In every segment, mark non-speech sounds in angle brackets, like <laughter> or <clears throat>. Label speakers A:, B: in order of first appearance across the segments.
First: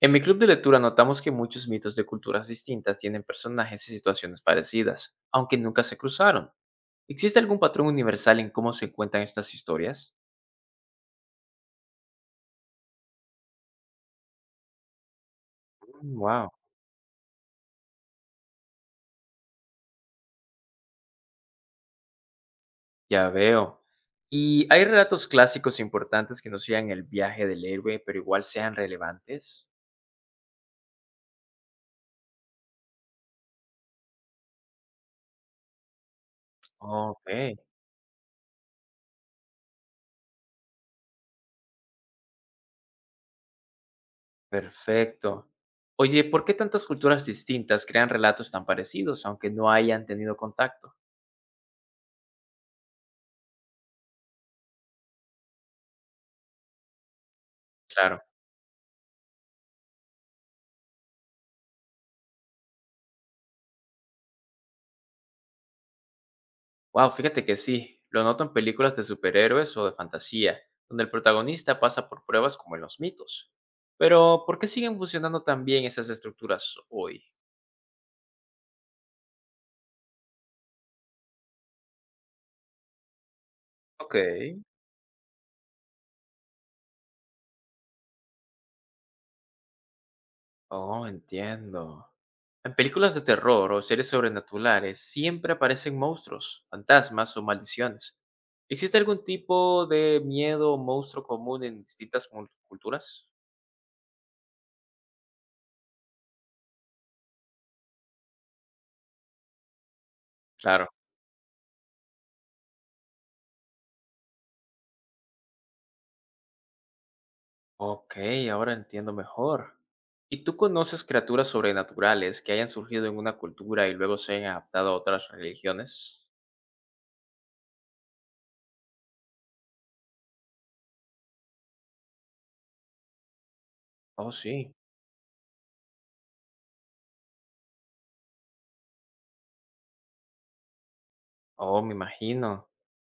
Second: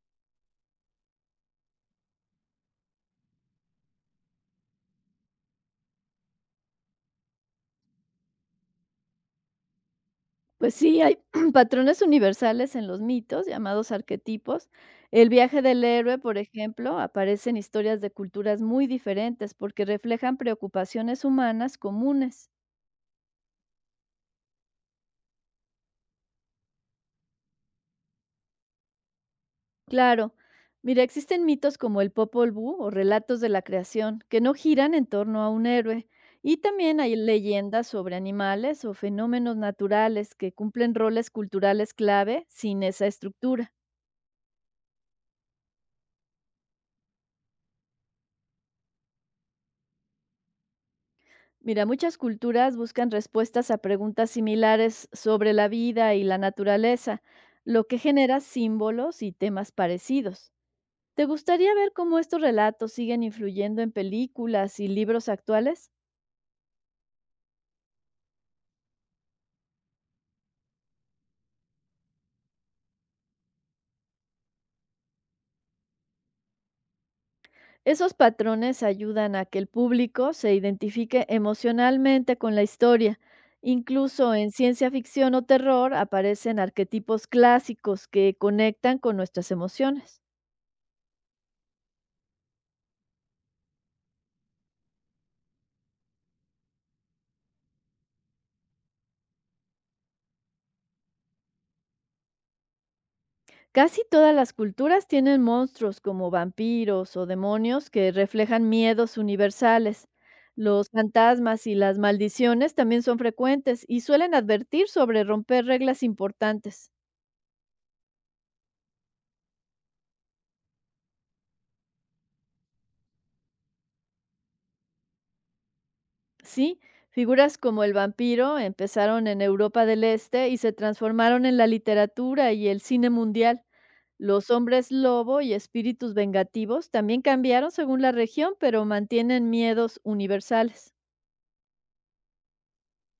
A: En mi club de lectura notamos que muchos mitos de culturas distintas tienen personajes y situaciones parecidas, aunque nunca se cruzaron. ¿Existe algún patrón universal en cómo se cuentan estas historias?
B: Pues sí, hay <clears throat> patrones universales en los mitos, llamados arquetipos. El viaje del héroe, por
A: Wow,
B: ejemplo, aparece en historias de culturas muy diferentes porque reflejan preocupaciones humanas comunes.
A: ya veo. ¿Y hay relatos clásicos importantes que no sigan el viaje del héroe, pero igual sean relevantes?
B: Claro, mira, existen mitos como el Popol Vuh o relatos de la creación que no giran en torno a un héroe. Y también hay
A: Ok,
B: leyendas sobre animales o fenómenos naturales que cumplen roles culturales clave sin esa estructura.
A: perfecto. Oye, ¿por qué tantas culturas distintas crean relatos tan parecidos, aunque no hayan tenido contacto?
B: Mira, muchas culturas buscan respuestas a preguntas similares sobre la vida y la naturaleza, lo que
A: Claro.
B: genera símbolos y temas parecidos. ¿Te gustaría ver cómo estos relatos siguen influyendo en películas y libros actuales?
A: Wow, fíjate que sí, lo noto en películas de superhéroes o de fantasía, donde el protagonista pasa por pruebas como en los mitos. Pero, ¿por qué siguen funcionando tan bien esas estructuras hoy?
B: Esos patrones ayudan a que el público se identifique emocionalmente con la historia.
A: Ok.
B: Incluso en ciencia ficción o terror aparecen arquetipos clásicos que conectan con nuestras emociones.
A: Oh, entiendo. En películas de terror o series sobrenaturales siempre aparecen monstruos, fantasmas o maldiciones. ¿Existe algún tipo de miedo o monstruo común en distintas culturas?
B: Casi todas las culturas tienen monstruos como vampiros o demonios que reflejan miedos universales. Los
A: Claro.
B: fantasmas y las maldiciones también son frecuentes y suelen advertir sobre romper reglas importantes.
A: Ok, ahora entiendo mejor. ¿Y tú conoces criaturas sobrenaturales que hayan surgido en una cultura y luego se hayan adaptado a otras religiones?
B: Sí, figuras como el vampiro empezaron en Europa del Este y se transformaron en la literatura y el cine mundial.
A: Oh,
B: Los
A: sí.
B: hombres lobo y espíritus vengativos también cambiaron según la región, pero mantienen miedos universales.
A: Oh, me imagino.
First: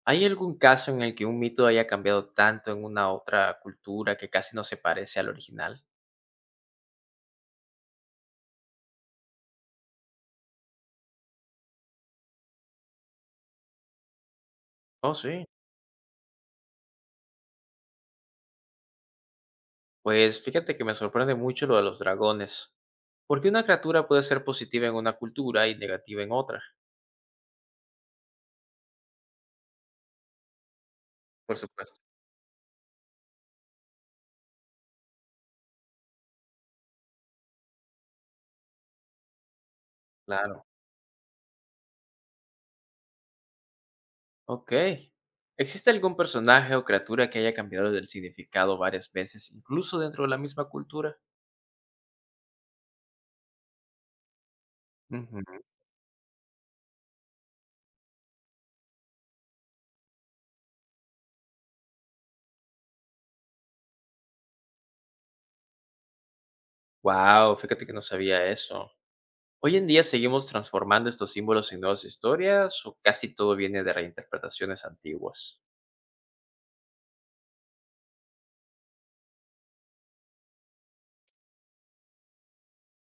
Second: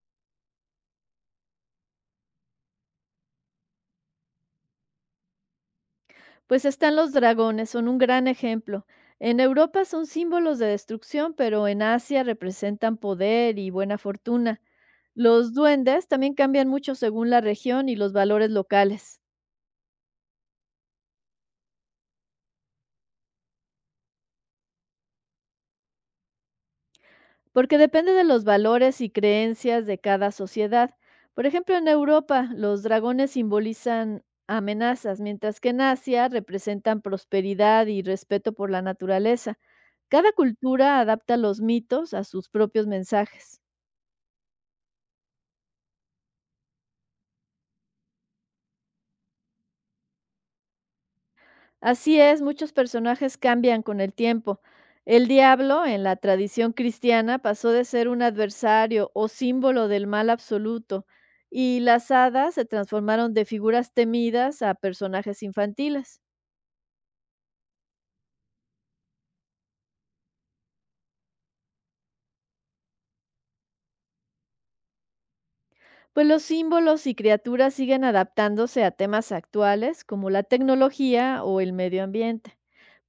A: ¿Hay algún caso en el que un mito haya cambiado tanto en una otra cultura que casi no se parece al original?
B: Pues están los dragones, son un gran ejemplo. En Europa son símbolos de destrucción, pero en Asia representan poder y buena fortuna.
A: Oh, sí.
B: Los duendes también cambian mucho según la región y los valores locales,
A: Pues fíjate que me sorprende mucho lo de los dragones. Porque una criatura puede ser positiva en una cultura y negativa en otra.
B: porque depende de los valores y creencias de cada sociedad. Por
A: Por
B: ejemplo, en
A: supuesto.
B: Europa los dragones simbolizan amenazas, mientras que en Asia representan prosperidad y respeto por la naturaleza. Cada
A: Claro.
B: cultura adapta los mitos a sus propios mensajes.
A: Ok. ¿Existe algún personaje o criatura que haya cambiado del significado varias veces, incluso dentro de la misma cultura?
B: Así es, muchos personajes cambian con el tiempo. El diablo, en la tradición cristiana, pasó de ser un adversario o símbolo del mal absoluto, y las hadas se transformaron de figuras temidas a personajes infantiles.
A: Wow, fíjate que no sabía eso. ¿Hoy en día seguimos transformando estos símbolos en nuevas historias o casi todo viene de reinterpretaciones antiguas?
B: Pues los símbolos y criaturas siguen adaptándose a temas actuales como la tecnología o el medio ambiente.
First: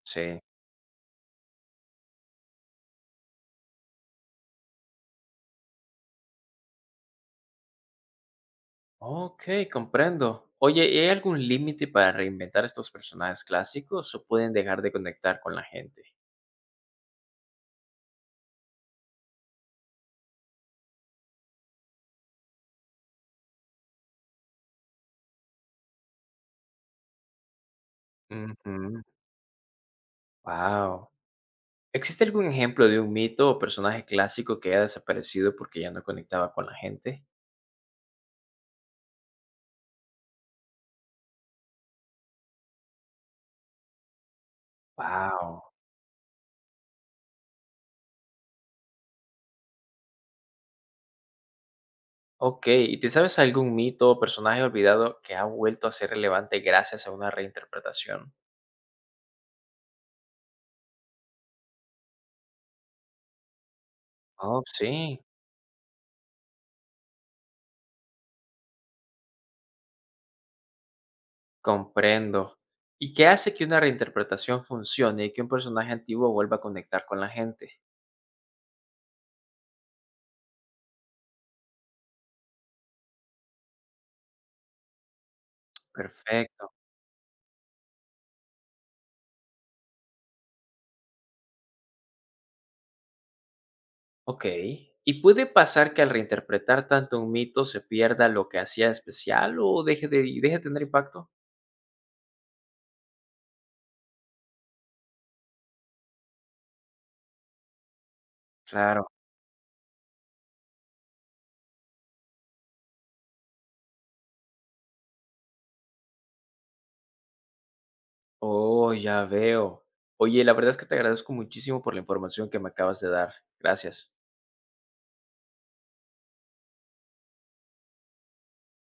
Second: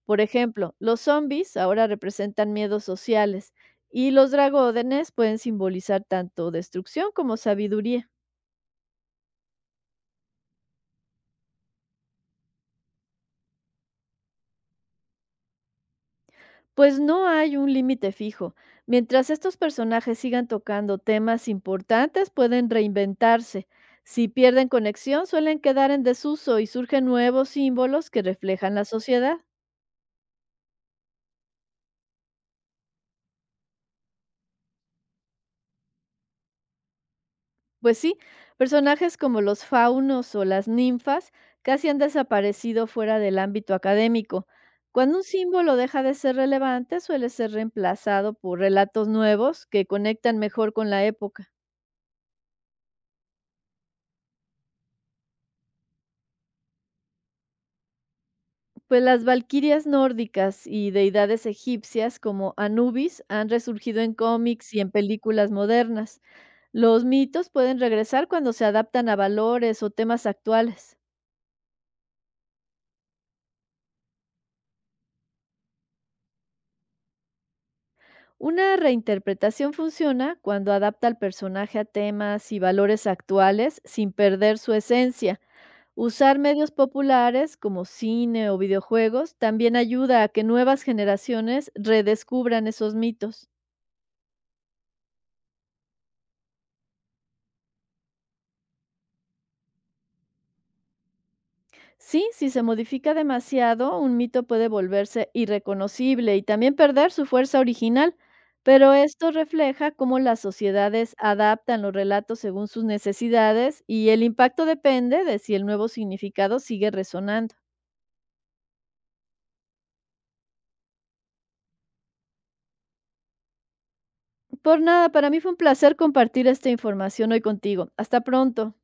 B: Por
A: Sí.
B: ejemplo, los zombies ahora representan miedos sociales y los dragones pueden simbolizar tanto destrucción como sabiduría.
A: Ok, comprendo. Oye, ¿hay algún límite para reinventar estos personajes clásicos o pueden dejar de conectar con la gente?
B: Pues no hay un límite fijo. Mientras estos personajes sigan tocando temas importantes, pueden reinventarse. Si pierden conexión, suelen quedar en desuso y surgen nuevos símbolos que reflejan la sociedad.
A: Wow. ¿Existe algún ejemplo de un mito o personaje clásico que haya desaparecido porque ya no conectaba con la gente?
B: Pues sí, personajes como los faunos o las ninfas casi han desaparecido fuera del ámbito académico. Cuando un
A: Wow.
B: símbolo deja de ser relevante, suele ser reemplazado por relatos nuevos que conectan mejor con la época.
A: Ok, ¿y te sabes algún mito o personaje olvidado que ha vuelto a ser relevante gracias a una reinterpretación?
B: Pues las valquirias nórdicas y deidades egipcias como Anubis han resurgido en
A: Oh,
B: cómics y en
A: sí,
B: películas modernas. Los mitos pueden regresar cuando se adaptan a valores o temas actuales.
A: comprendo. ¿Y qué hace que una reinterpretación funcione y que un personaje antiguo vuelva a conectar con la gente?
B: Una reinterpretación funciona cuando adapta al personaje a temas y valores actuales sin perder su esencia. Usar
A: Perfecto.
B: medios populares como cine o videojuegos también ayuda a que nuevas generaciones redescubran esos mitos.
A: Ok. ¿Y puede pasar que al reinterpretar tanto un mito se pierda lo que hacía especial o y deje de tener impacto?
B: Sí, si se modifica demasiado, un mito puede volverse irreconocible y también perder su fuerza original, pero
A: Claro.
B: esto refleja cómo las sociedades adaptan los relatos según sus necesidades y el impacto depende de si el nuevo significado sigue resonando.
A: Oh, ya veo. Oye, la verdad es que te agradezco muchísimo por la información que me acabas de dar. Gracias.
B: Por nada, para mí fue un placer compartir esta información hoy contigo. Hasta pronto.